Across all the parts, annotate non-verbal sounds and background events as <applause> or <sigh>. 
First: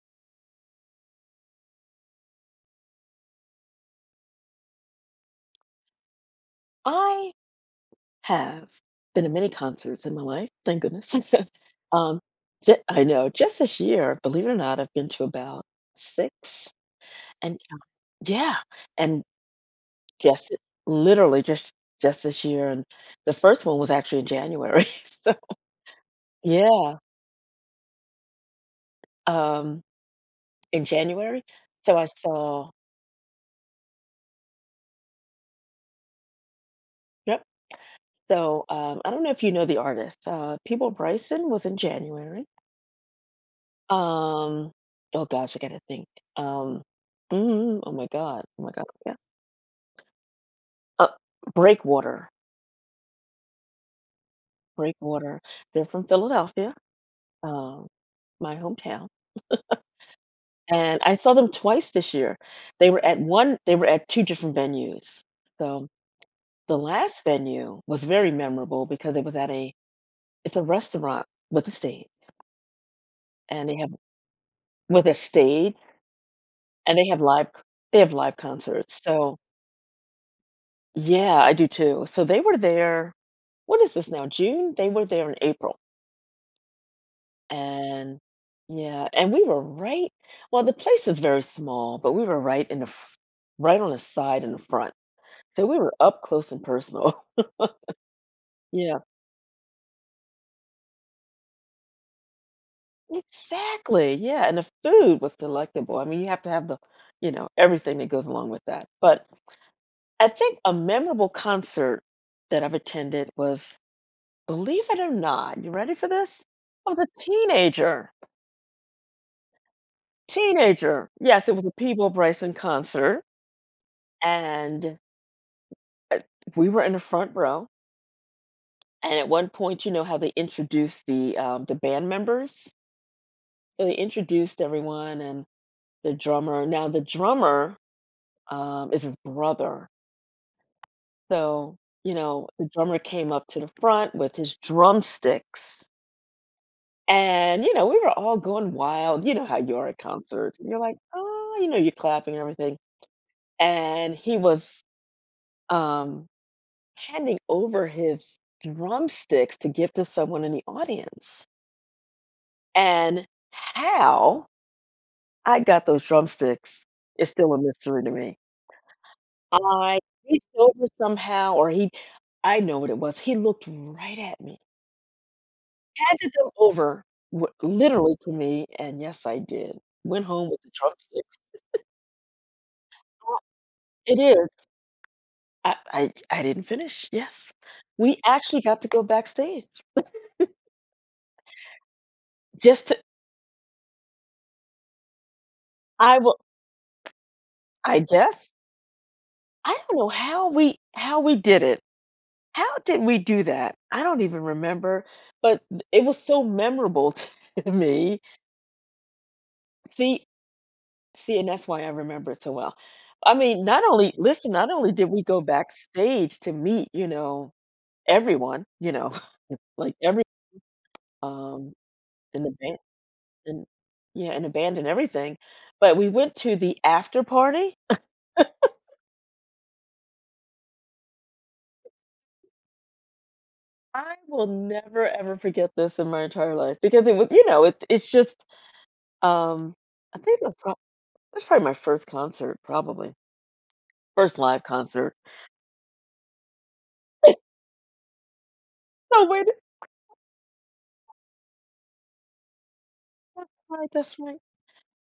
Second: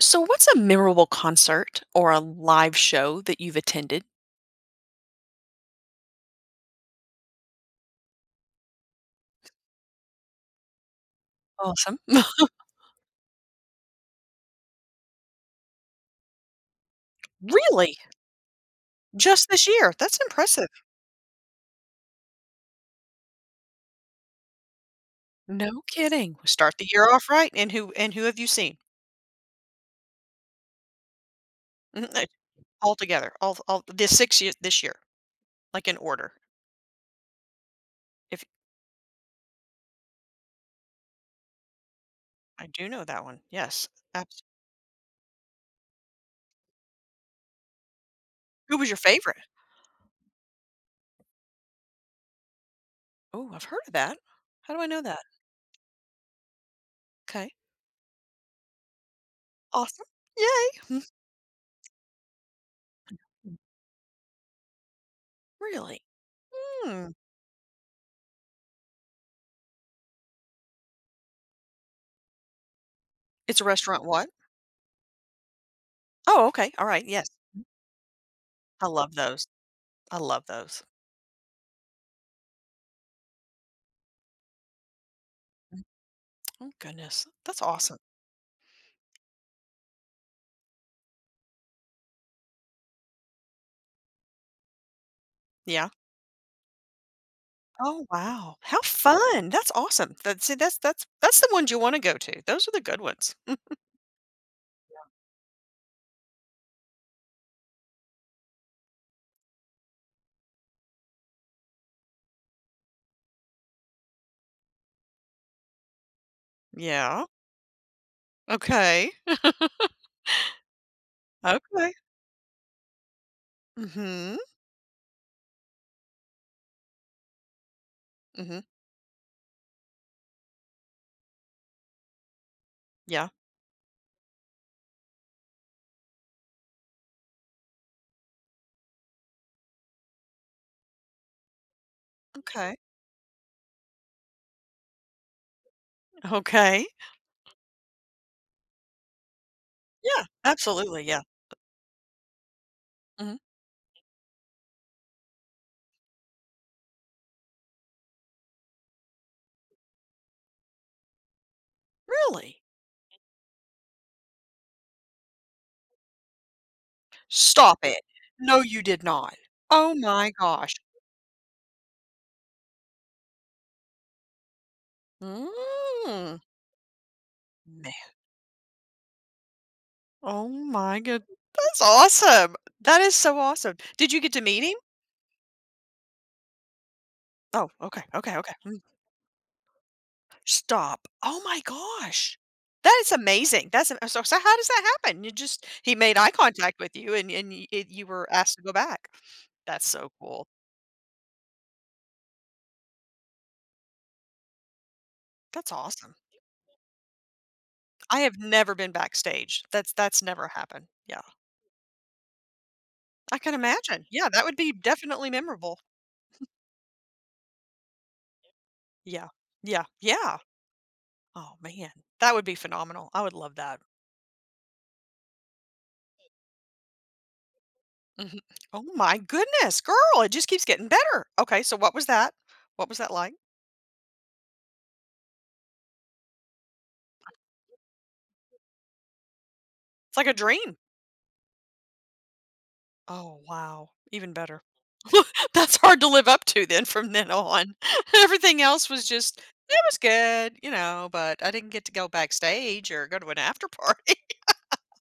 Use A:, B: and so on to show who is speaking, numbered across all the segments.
A: So, what's a memorable concert or a live show that you've attended?
B: I have been to many concerts in my life, thank goodness. <laughs>
A: Awesome.
B: Um,
A: <laughs>
B: ju I know, just this year, believe it or not, I've been to about 6 and count.
A: Really?
B: Yeah, and
A: Just this year? That's
B: just
A: impressive.
B: literally just this year, and the first one was actually in January. <laughs> so
A: No kidding. Start the
B: Yeah,
A: year off right. And who have you seen?
B: um, in January, so I
A: Mhm,
B: saw...
A: all together. All the 6 years this year, like in order.
B: Yep,
A: If
B: so, I don't know if you know the artist, People Bryson was in January.
A: I do know that one. Yes, absolutely.
B: Um, oh gosh, I gotta think. Um, oh my
A: Who
B: God,
A: was your
B: yeah.
A: favorite?
B: Uh, Breakwater.
A: Oh, I've heard of that. How do I know that?
B: Breakwater. They're from Philadelphia,
A: Okay.
B: um, my hometown.
A: Awesome. Yay.
B: And I saw them twice this year. They were at
A: Mhm.
B: two different venues. So
A: Really?
B: the
A: Hmm.
B: last venue was very memorable because it's a restaurant with a stage,
A: It's a
B: and they have
A: restaurant what?
B: with a stage,
A: Oh, okay. All
B: and
A: right.
B: they have
A: Yes.
B: they have live
A: I
B: concerts.
A: love
B: So...
A: those. I love those.
B: Yeah, I do too. So they were there, what is this now, June? They were there in April.
A: Oh goodness, that's awesome.
B: And yeah, and well, the place is very small, but we were right in the f right on the side and the front. So we
A: Yeah.
B: were up close and personal. <laughs>
A: Oh wow, how
B: Yeah,
A: fun! That's awesome. That see, that's the ones you want to go to. Those are the good ones.
B: exactly. Yeah, and the food was delectable. I mean, you have to have the, you know, everything that goes along with that. But I think a memorable concert that I've attended was, believe it or not, you ready for this? I was a
A: Yeah.
B: teenager.
A: Okay.
B: Teenager. Yes, it was a
A: Okay.
B: Peebo Bryson concert,
A: Mhm.
B: and, uh, we were in the front row,
A: Mhm.
B: and at one point, you know how they introduced the band members?
A: Yeah.
B: So they introduced everyone and the drummer, is his brother. So, you know, the
A: Okay.
B: drummer came up to the front with his drumsticks,
A: Okay.
B: and, you know, we were all going wild, you know how you are at
A: Yeah.
B: concerts, you're like,
A: Absolutely. Yeah.
B: "Oh," you know, you're clapping and everything,
A: Mhm.
B: and he was, um handing over his drumsticks to give to someone in the audience.
A: Really?
B: And how I got those drumsticks is still a
A: Stop it!
B: mystery to me.
A: No, you did not. Oh
B: I
A: my
B: reached
A: gosh.
B: over somehow, I know what it was. He looked right at me, handed
A: Mm.
B: them over
A: Man.
B: literally to me, and yes, I did. Went
A: Oh
B: home with the
A: my good.
B: drumsticks.
A: That's awesome. That is so
B: Oh,
A: awesome. Did
B: it
A: you get to
B: is.
A: meet him?
B: I didn't finish. Yes,
A: Oh, okay.
B: we
A: Okay. Okay.
B: actually
A: Mm-hmm.
B: got to go backstage
A: Stop. Oh my gosh.
B: just
A: That
B: to...
A: is amazing. That's am so so how does that happen? You just He made
B: I
A: eye
B: will.
A: contact with you, and y it
B: I
A: you were
B: guess
A: asked to go back.
B: I
A: That's
B: don't know
A: so cool.
B: how we did it. How did we do that? I don't even remember, but
A: That's
B: it
A: awesome.
B: was so memorable <laughs> to
A: I
B: me.
A: have never been backstage. That's
B: See,
A: never happened. Yeah.
B: see, and that's why I remember it so well. I
A: I can
B: mean, not
A: imagine.
B: only
A: Yeah, that
B: listen,
A: would
B: not
A: be
B: only did we
A: definitely
B: go
A: memorable.
B: backstage to meet, you know, everyone, you know,
A: Yeah.
B: <laughs>
A: Yeah.
B: like every
A: Yeah. Oh,
B: um
A: man. That
B: in
A: would
B: the
A: be
B: band
A: phenomenal. I would love
B: and
A: that.
B: yeah, in the band and everything, but we went to the after party.
A: Mhm. Oh my goodness, girl, it just keeps getting better. Okay, so what was that? What was that like?
B: I will never ever forget this in my entire life because it was, you know, it's just... Um,
A: It's
B: I
A: like a
B: think
A: dream.
B: that's probably my first concert, probably.
A: Oh, wow. Even
B: First
A: better.
B: live concert.
A: <laughs> That's hard to live up to then from then
B: <laughs>
A: on. <laughs> Everything else was
B: No,
A: just,
B: wait,
A: it was good, but I didn't get to go backstage or go to an
B: that's
A: after
B: right,
A: party.
B: that's right.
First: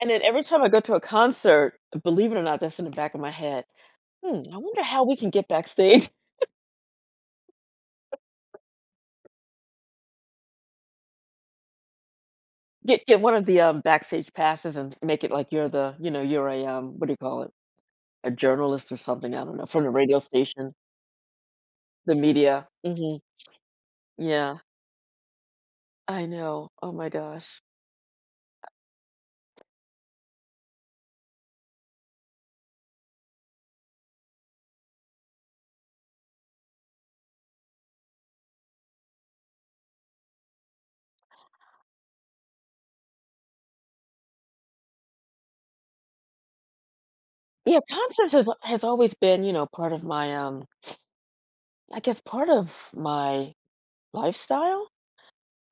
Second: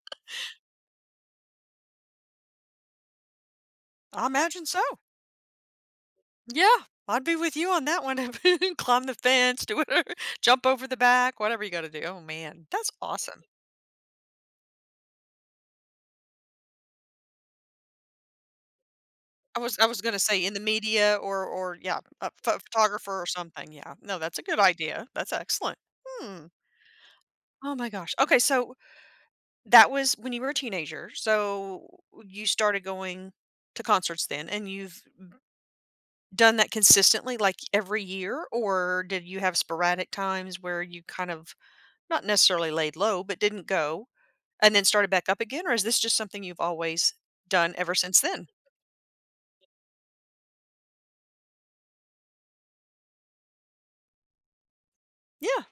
B: And then every time I go to a concert, believe it or not, that's in the back of my head.
A: <laughs> I
B: "Hmm, I
A: imagine so.
B: wonder how we can get backstage,
A: Yeah, I'd be with you on that one. <laughs> Climb the fence, do whatever, <laughs> jump over the back, whatever you got to do. Oh man,
B: <laughs>
A: that's
B: get one
A: awesome.
B: of the, backstage passes and make it like you're the you know, you're a, what do you call it? A journalist or something, I don't
A: I
B: know,
A: was
B: from
A: I
B: the
A: was
B: radio
A: gonna say in the
B: station,
A: media or yeah,
B: the
A: a pho-
B: media."
A: photographer
B: Mhm,
A: or something. Yeah, no, that's a
B: yeah,
A: good idea. That's excellent.
B: I
A: Hmm.
B: know, oh my gosh.
A: Oh my gosh. Okay, so that was when you were a teenager, so you started going to concerts then, and you've done that consistently, like, every year, or did you have sporadic times where you kind of not necessarily laid low, but didn't go, and then started back up again, or is this just something you've always done
B: Yeah,
A: ever since
B: concerts
A: then?
B: has always been, you know, part of my, I guess part of my lifestyle,
A: Yeah.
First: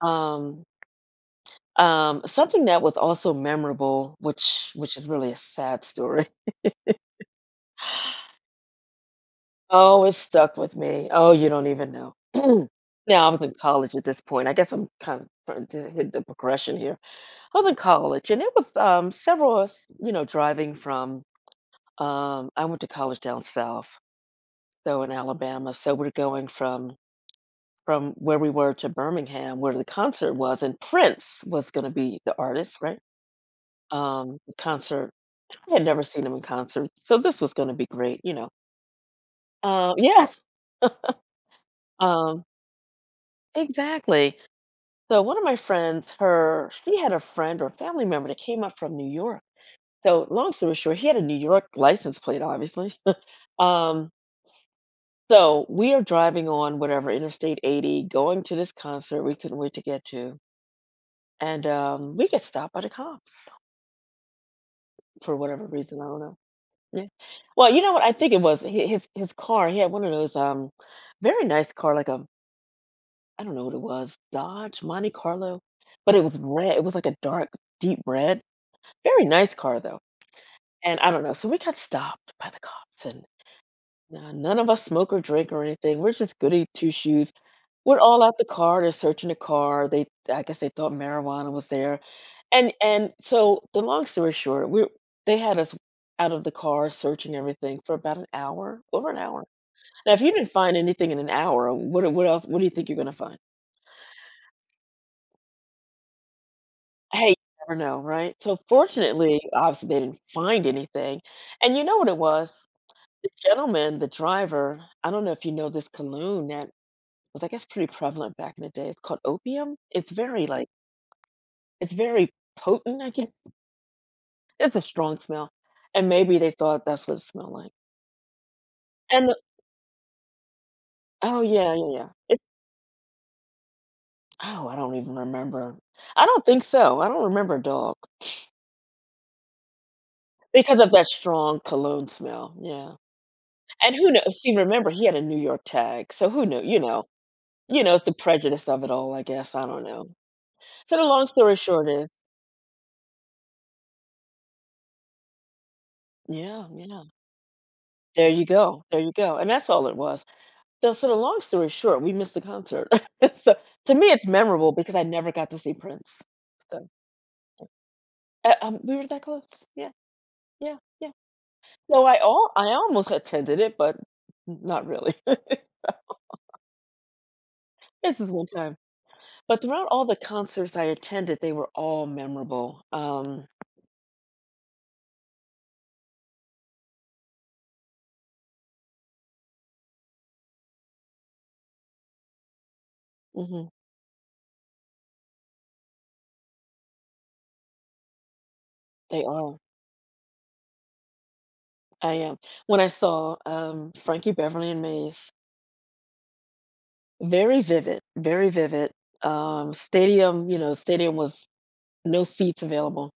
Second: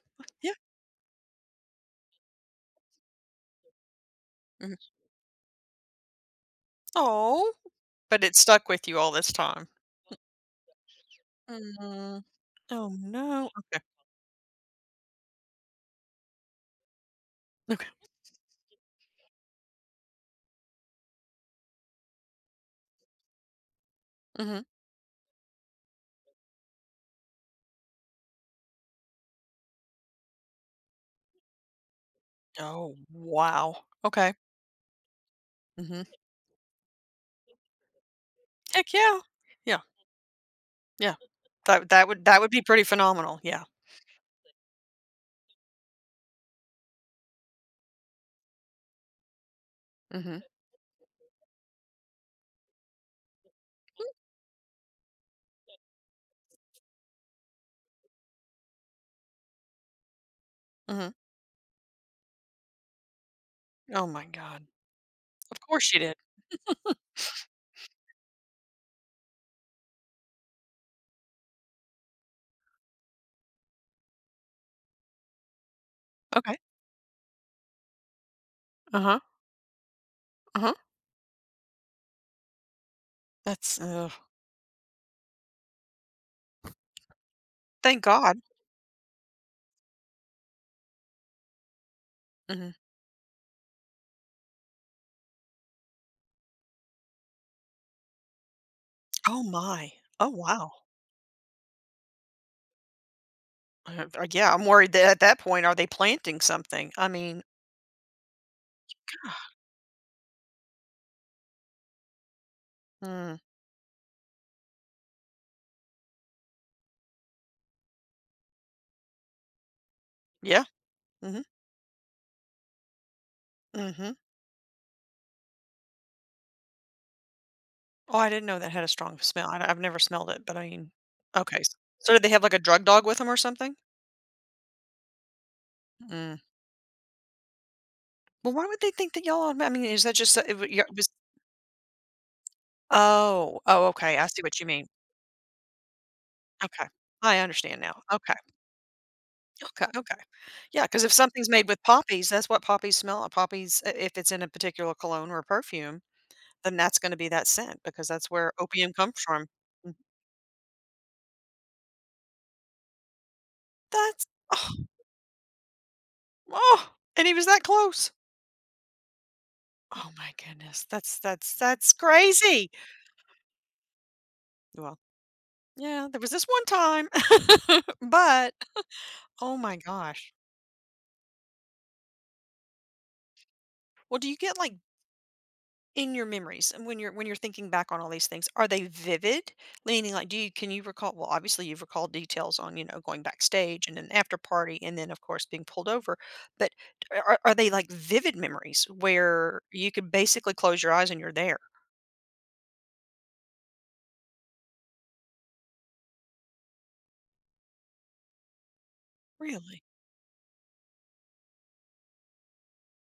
A: Yeah.
B: um, something that was also memorable, which
A: Mhm.
B: is really a sad story. <laughs>
A: Aw, but it stuck with you all this time.
B: Oh, it stuck with me. Oh, you don't even know.
A: Mm.
B: <clears throat>
A: Oh,
B: Now I was
A: no.
B: in
A: Okay.
B: college at this point. I guess I'm kind of trying to hit the progression here. I was in
A: Okay.
B: college, and it was several of us, you know, driving from... I went to college down south,
A: Mhm.
B: so in Alabama. So we're going from where we were to Birmingham, where the concert was, and Prince was gonna be the artist,
A: Oh,
B: right?
A: wow. Okay.
B: The concert I had
A: Mhm.
B: never seen him in concert, so this was gonna be great, you know?
A: Heck yeah. Yeah.
B: Uh, yeah,
A: Yeah. That that would that
B: um
A: would be pretty phenomenal, yeah.
B: exactly. So one of my friends, her she had a friend or family member that came up from New York. So
A: Mhm,
B: long story short, he had a New York license plate, obviously. <laughs> Um, so we are driving on whatever, Interstate 80, going to this concert we couldn't wait to get to,
A: mhm.
B: and, we get stopped by the cops.
A: Oh my god.
B: For
A: Of
B: whatever
A: course she
B: reason, I
A: did.
B: don't know. Yeah. Well, you know what? I think it was hi his car. He had one of those, very nice car, like a... I don't know what it was, Dodge Monte Carlo, but it was
A: Okay.
B: red. It was like a dark, deep red.
A: Uh-huh,
B: Very nice car though.
A: uh-huh.
B: And I don't know. So we got stopped by the cops and
A: That's ugh.
B: none of us smoke or drink or anything. We're just goody two shoes. We're
A: Thank
B: all
A: God.
B: out the car, they're searching the car, they I guess they thought marijuana was there, and
A: Mhm.
B: so the long story short, we they had us out of the car searching everything for about an hour, over an
A: Oh
B: hour.
A: my.
B: Now if
A: Oh,
B: you didn't
A: wow.
B: find anything in an hour, what else what do you think you're gonna find?
A: Yeah, I'm worried that at that point, are they planting something? I
B: Hey, you
A: mean.
B: never know, right? So fortunately,
A: <sighs>
B: obviously they didn't find anything, and you know what it was? The
A: Mm.
B: gentleman, the driver, I don't know if you know this cologne that was I guess pretty prevalent back in the day, it's called opium. It's very
A: Yeah.
B: like...
A: Mhm,
B: It's very potent, I guess.
A: mhm.
B: It's a strong smell, and maybe they thought that's what it smelled like.
A: Oh, I didn't know that had a strong
B: And the
A: smell. I have never smelled it, but I mean.
B: oh,
A: Okay.
B: yeah,
A: s-
B: yeah, yeah.
A: So did they have,
B: It's...
A: like, a drug dog with them or something?
B: oh, I don't even remember. I
A: Mm.
B: don't think so. I don't remember dog
A: Well, why would they think that y'all, I mean, is that just, it w
B: because
A: yeah,
B: of
A: it
B: that
A: was.
B: strong cologne smell, yeah.
A: Oh. Oh,
B: And who
A: okay. I see
B: knows? See,
A: what you mean.
B: remember, he had a New York tag, so who knew, you
A: Okay.
B: know...
A: I understand
B: you know,
A: now.
B: it's the
A: Okay.
B: prejudice of it all, I guess, I don't
A: Okay,
B: know.
A: okay. Yeah,
B: So
A: because
B: the
A: if
B: long
A: something's
B: story
A: made with
B: short is...
A: poppies, that's what poppies smell like. Poppies, I if it's in a particular cologne or perfume,
B: yeah,
A: then that's
B: yeah.
A: gonna be that scent because that's where opium
B: There you
A: comes
B: go,
A: from.
B: and that's all
A: Mm.
B: it was. So, so the long story short, we missed the concert. <laughs> So, to me,
A: that's
B: it's memorable
A: oh,
B: because I never got to see Prince. So,
A: oh, and he was that close.
B: we were that close. Yeah,
A: Oh my
B: yeah,
A: goodness.
B: yeah.
A: That's
B: So I all I
A: crazy.
B: almost attended it, but not
A: Well,
B: really.
A: yeah, there was this one time, <laughs>
B: <laughs> It's just one
A: but
B: time.
A: oh
B: But
A: my
B: throughout all the
A: gosh.
B: concerts I attended, they were all memorable.
A: Well, do you get, like, in your memories, and when you're thinking back on all these things, are they vivid, meaning like do you can you recall, well, obviously you've recalled details on going
B: Mhm,
A: backstage and an after party and then of course being pulled over, but are they like vivid memories
B: they are.
A: where you could basically close your eyes and you're there?
B: I am. When I saw, Frankie Beverly and Maze, very vivid, very vivid.
A: Really.
B: Stadium, you know, stadium was... no seats available.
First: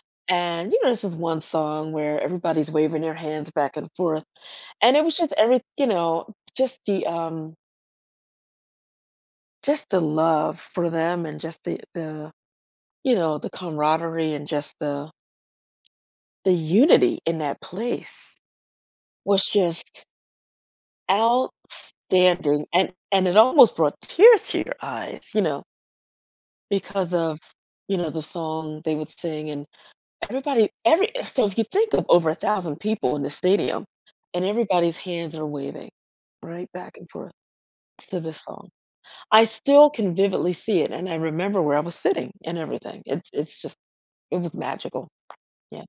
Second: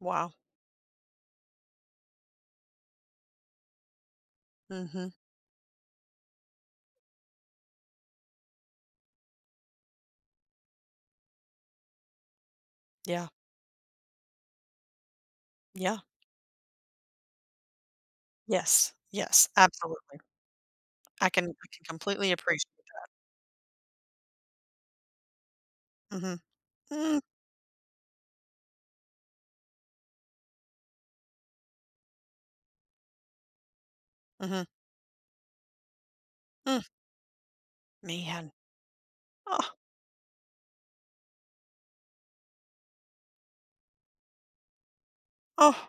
A: Wow.
B: And, you know, this is one song where everybody's waving their hands back and forth. And it
A: Mm-hmm.
B: was just every, you know, just the love for them and just the you
A: Yeah,
B: know, the camaraderie and just the
A: yeah.
B: the unity in that place
A: Yes,
B: was
A: yes,
B: just
A: absolutely. I can completely
B: outstanding.
A: appreciate.
B: And it almost brought tears to your eyes, you know,
A: Mm-hmm.
B: because of, you know, the song they would sing and... Everybody, every so if you think of over 1,000 people in the stadium, and
A: Mm-hmm.
B: everybody's hands are waving, right,
A: Mm.
B: back and forth to this
A: Man.
B: song. I
A: Oh,
B: still can vividly see it, and I remember where I was sitting and everything. It's just... it was magical. Yeah.
A: oh.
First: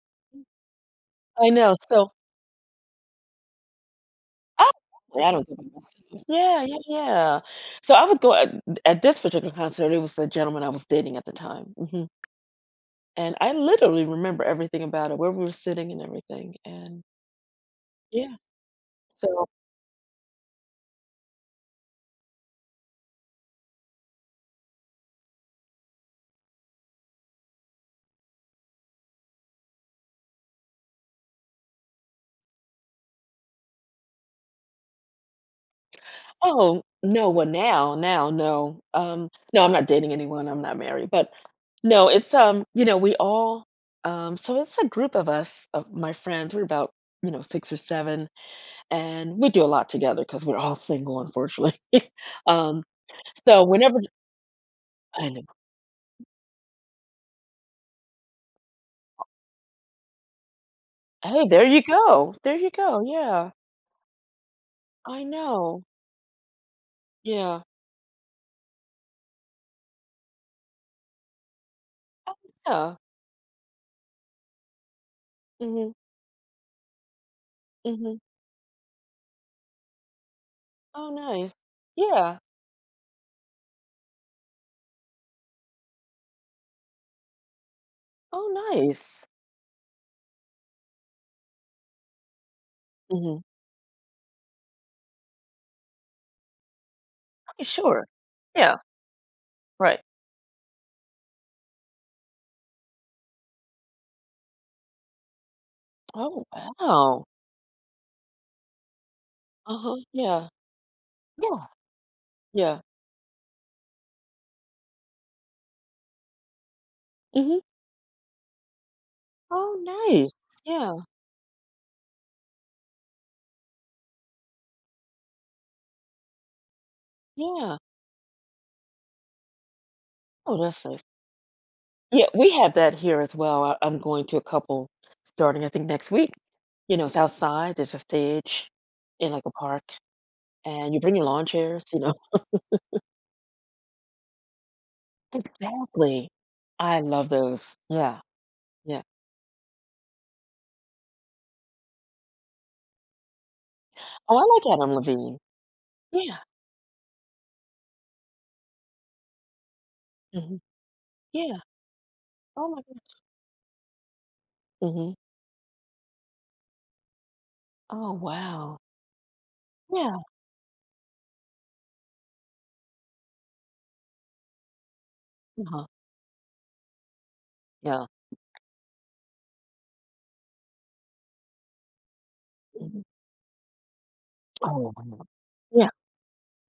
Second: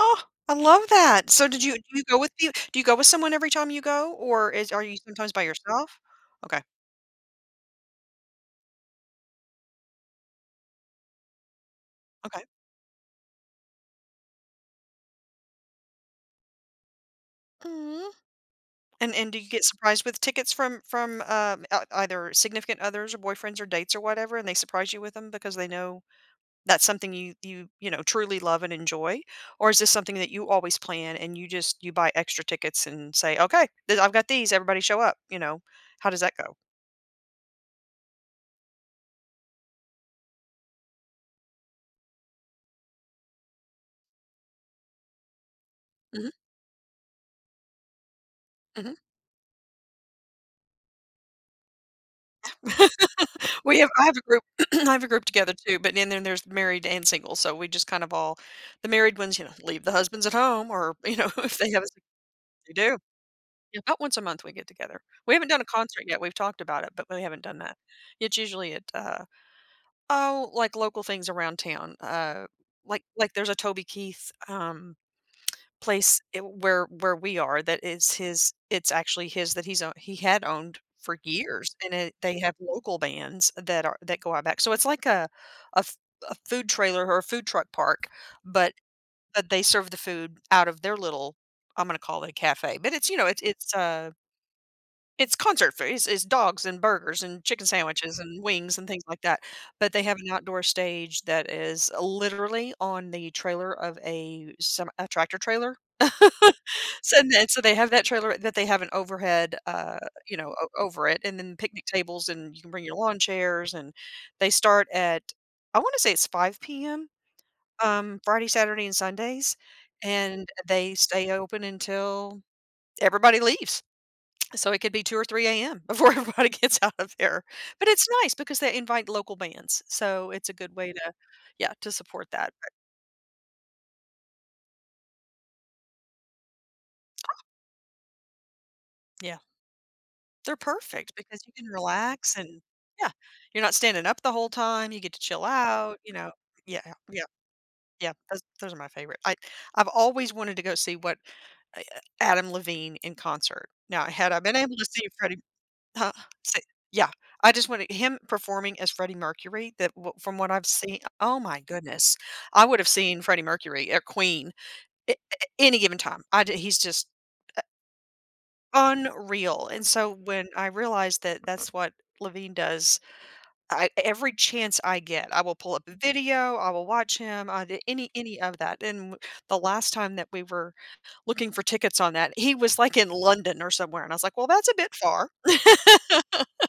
A: Oh, I love that. So
B: I
A: did you
B: know,
A: do you
B: so...
A: go with you do you go with someone every time you go, or is
B: Oh,
A: are you
B: I
A: sometimes by
B: don't give a
A: yourself?
B: mess.
A: Okay,
B: Yeah, yeah, yeah. So I would go at this particular concert, it was the gentleman I was dating at the time, mhm,
A: okay.
B: and I literally remember everything about it, where we were sitting and everything, and
A: Aw.
B: yeah,
A: And do
B: so...
A: you get surprised with tickets from, ei either significant others or boyfriends or dates or whatever, and they surprise you with them because they know that's something you truly love and enjoy? Or is this something that you always plan and you buy extra tickets and say, "Okay, th I've got these, everybody show up," you know? How does that go?
B: Oh, no, well, no. No, I'm not dating anyone, I'm not married, but no, it's, you know, we all, so it's a group of us, of my
A: Mhm,
B: friends, we're about, you know, 6 or 7, and we do a lot together because 'cause we're all single, unfortunately. <laughs> Um,
A: mhm.
B: so
A: We have
B: whenever...
A: I have a group <clears throat> I have a group
B: I know.
A: together too, but then there's married and single, so we just kind of all the married ones, leave the husbands at home or, <laughs>
B: Hey,
A: if they have a
B: there you
A: they do.
B: go, yeah,
A: Yeah. About once a month we get together.
B: I
A: We haven't done a
B: know,
A: concert yet, we've talked about it, but we haven't done
B: yeah.
A: that. It's usually at, oh, like local things around town.
B: Oh, yeah,
A: Like there's a Toby Keith,
B: mhm,
A: place I where we are, that is
B: mhm.
A: his it's actually his, that he's own he had owned
B: Oh,
A: for
B: nice.
A: years, and it they
B: Yeah,
A: have local bands that go out back. So it's like a f a food trailer or a food truck park,
B: oh,
A: but
B: nice.
A: but they serve the food out of their little, I'm gonna call it a cafe, but it's, you know, it's
B: Mhm.
A: it's, uh it's concert food, it's dogs and burgers and
B: Okay,
A: chicken
B: sure.
A: sandwiches and wings
B: Yeah,
A: and things like that, but
B: right.
A: they have an outdoor stage that is literally on the trailer of a tractor trailer. <laughs>
B: Oh,
A: So,
B: wow.
A: and then so they have that trailer, that they have an overhead,
B: Uh-huh,
A: you
B: yeah.
A: know, o over it, and then
B: Yeah,
A: picnic tables, and you can
B: yeah.
A: bring your lawn chairs, and they start at, I wanna say, it's 5 p.m.,
B: Mhm.
A: Friday, Saturday, and Sundays,
B: Oh, nice.
A: and they
B: Yeah,
A: stay open until everybody leaves. So it could be 2 or 3 a.m. <laughs> before everybody gets out of there.
B: yeah.
A: But it's nice because they invite local bands, so it's a
B: Oh,
A: good
B: that's
A: way
B: nice.
A: to, yeah, to
B: Yeah,
A: support
B: we
A: that. But,
B: have that here as well. I'm going to a couple starting, I think, next week. You know, it's outside, there's a stage in,
A: yeah,
B: like, a park,
A: they're
B: and you
A: perfect
B: bring your
A: because
B: lawn
A: you can
B: chairs, you know...
A: relax, and yeah, you're not standing up the whole time, you get to
B: <laughs>
A: chill out, you
B: Exactly.
A: know. Yeah, yeah,
B: I
A: yeah,
B: love those.
A: yeah,
B: Yeah,
A: those are my
B: yeah.
A: favorite. I've always wanted to go see uh, Adam Levine in concert. Now, had
B: Oh,
A: I
B: I
A: been able
B: like
A: to
B: Adam
A: see
B: Levine.
A: Freddie. Huh.
B: Yeah.
A: So, yeah, I just want him performing as Freddie Mercury, that w from what
B: Mhm.
A: I've seen. Oh
B: Yeah.
A: my goodness. I
B: Oh
A: would
B: my
A: have
B: goodness.
A: seen Freddie Mercury or Queen a
B: Mhm.
A: a any given time. I d He's just u
B: Oh, wow.
A: unreal, and so
B: Yeah.
A: when I realized that that's what Levine does, I every chance I get, I will pull up
B: Uh-huh.
A: a video, I will watch him, I d
B: Yeah.
A: any of that, and the last time that we were looking for tickets on that, he was, like,
B: Mhm.
A: in London or somewhere, and I was like, "Well, that's a
B: Oh,
A: bit
B: wow.
A: far."
B: Yeah.
A: <laughs>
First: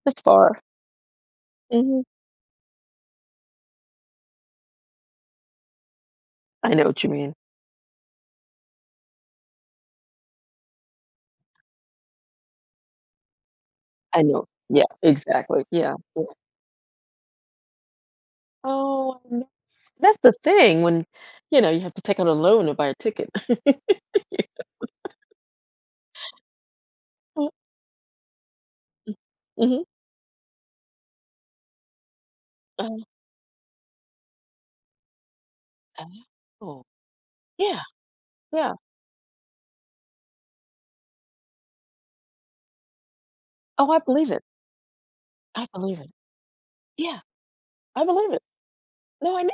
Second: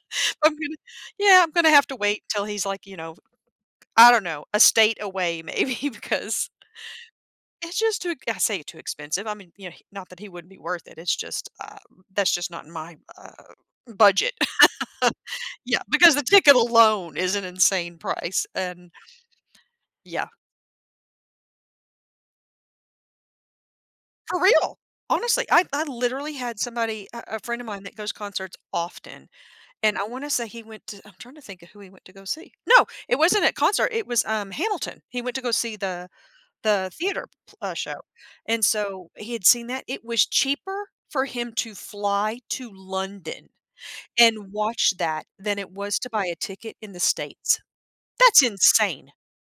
B: That's
A: I'm
B: far.
A: gonna, yeah, I'm gonna have to
B: Mhm.
A: wait till he's like, I don't know, a state away maybe <laughs> because
B: I know what you mean.
A: it's just too, I say, too expensive. I mean, not that he wouldn't be worth it. It's just, that's just not in my
B: I
A: budget.
B: know. Yeah,
A: <laughs>
B: exactly.
A: Yeah,
B: Yeah,
A: because the
B: yeah.
A: ticket alone is an insane price, and
B: Oh, no. That's
A: yeah,
B: the thing when, you know, you have to take out a loan to buy a ticket. <laughs>
A: for real. Honestly, I literally had somebody, a
B: Oh,
A: friend of mine that goes concerts often,
B: mhm.
A: and I want to say he went to. I'm trying to think of who he went to go see. No,
B: Oh,
A: it wasn't at concert. It was Hamilton. He went to go see the
B: oh.
A: Theater p
B: Yeah,
A: show, and
B: yeah.
A: so he had seen that. It was cheaper for him to fly to London
B: Oh, I believe it.
A: and watch that than
B: I
A: it was
B: believe
A: to
B: it.
A: buy a ticket in the
B: Yeah,
A: States.
B: I believe it.
A: That's insane.
B: No, I know.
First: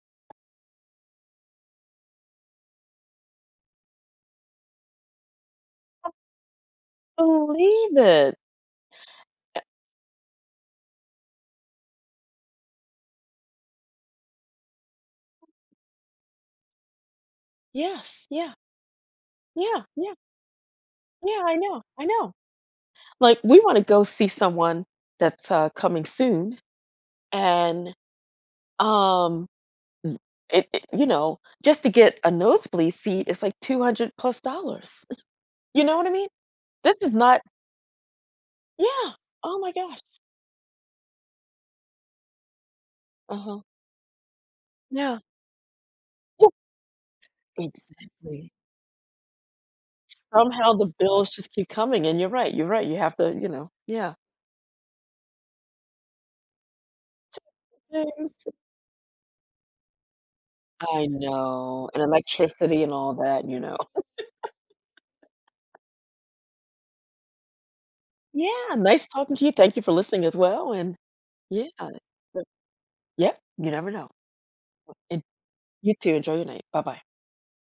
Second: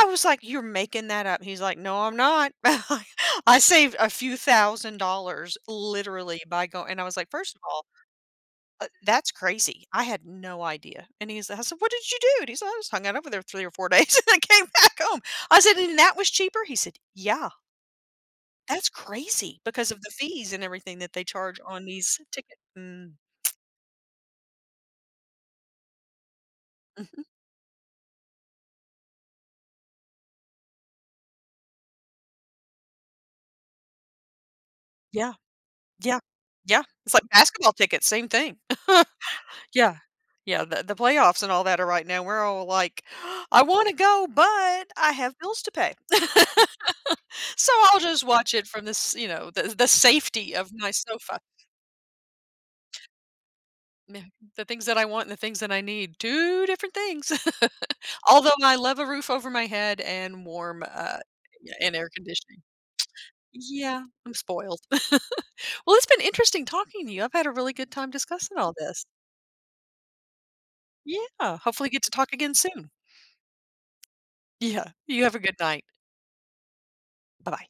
A: I was like, "You're making that up." He's like, "No, I'm not." <laughs> I saved a few thousand dollars
B: <laughs>
A: literally by going." And I was
B: I
A: like, "First of all,
B: believe it.
A: that's
B: Uh,
A: crazy. I had no idea." And he's I said, "What did you do?" And he's like, "I just hung out over there 3 or 4 days <laughs> and I came back home." I said, "And that was cheaper?" He said, "Yeah."
B: yes, yeah,
A: That's crazy
B: yeah,
A: because of the
B: yeah,
A: fees and everything that they
B: yeah, I
A: charge
B: know,
A: on
B: I
A: these
B: know.
A: tickets. Mm,
B: Like, we wanna go see someone that's, coming soon,
A: mhm.
B: and, um Z it you know, just to get a nosebleed seat it's like $200+. <laughs>
A: Yeah,
B: You know what I
A: yeah,
B: mean?
A: yeah.
B: This is
A: It's like
B: not...
A: basketball tickets, same thing. <laughs>
B: yeah. Oh my
A: Yeah.
B: gosh.
A: Yeah, the playoffs and all that are right now, we're all like, <gasps> "I
B: Uh-huh.
A: wanna go, but I
B: Yeah.
A: have bills to pay."
B: Yeah.
A: <laughs> So I'll just
B: Exactly.
A: watch it from this, you know, the safety of
B: Somehow the
A: my
B: bills
A: sofa.
B: just keep coming, and you're right, you have to, you know... yeah.
A: Yeah, the things that I want and the things that I need, 2 different things. <laughs>
B: Things.
A: Although I love a roof over my head and warm,
B: I
A: yeah,
B: know,
A: and
B: and
A: air conditioning.
B: electricity and all that, you know.
A: Yeah, I'm spoiled. <laughs> Well, it's been interesting talking to you. I've had a really good time discussing all
B: Yeah,
A: this.
B: nice talking to you, thank you for listening as well, and
A: Yeah,
B: yeah,
A: hopefully get to talk
B: but
A: again soon.
B: yeah, you never know.
A: Yeah,
B: And
A: you have a good night.
B: you too, enjoy your night. Bye-bye.
A: Bye-bye.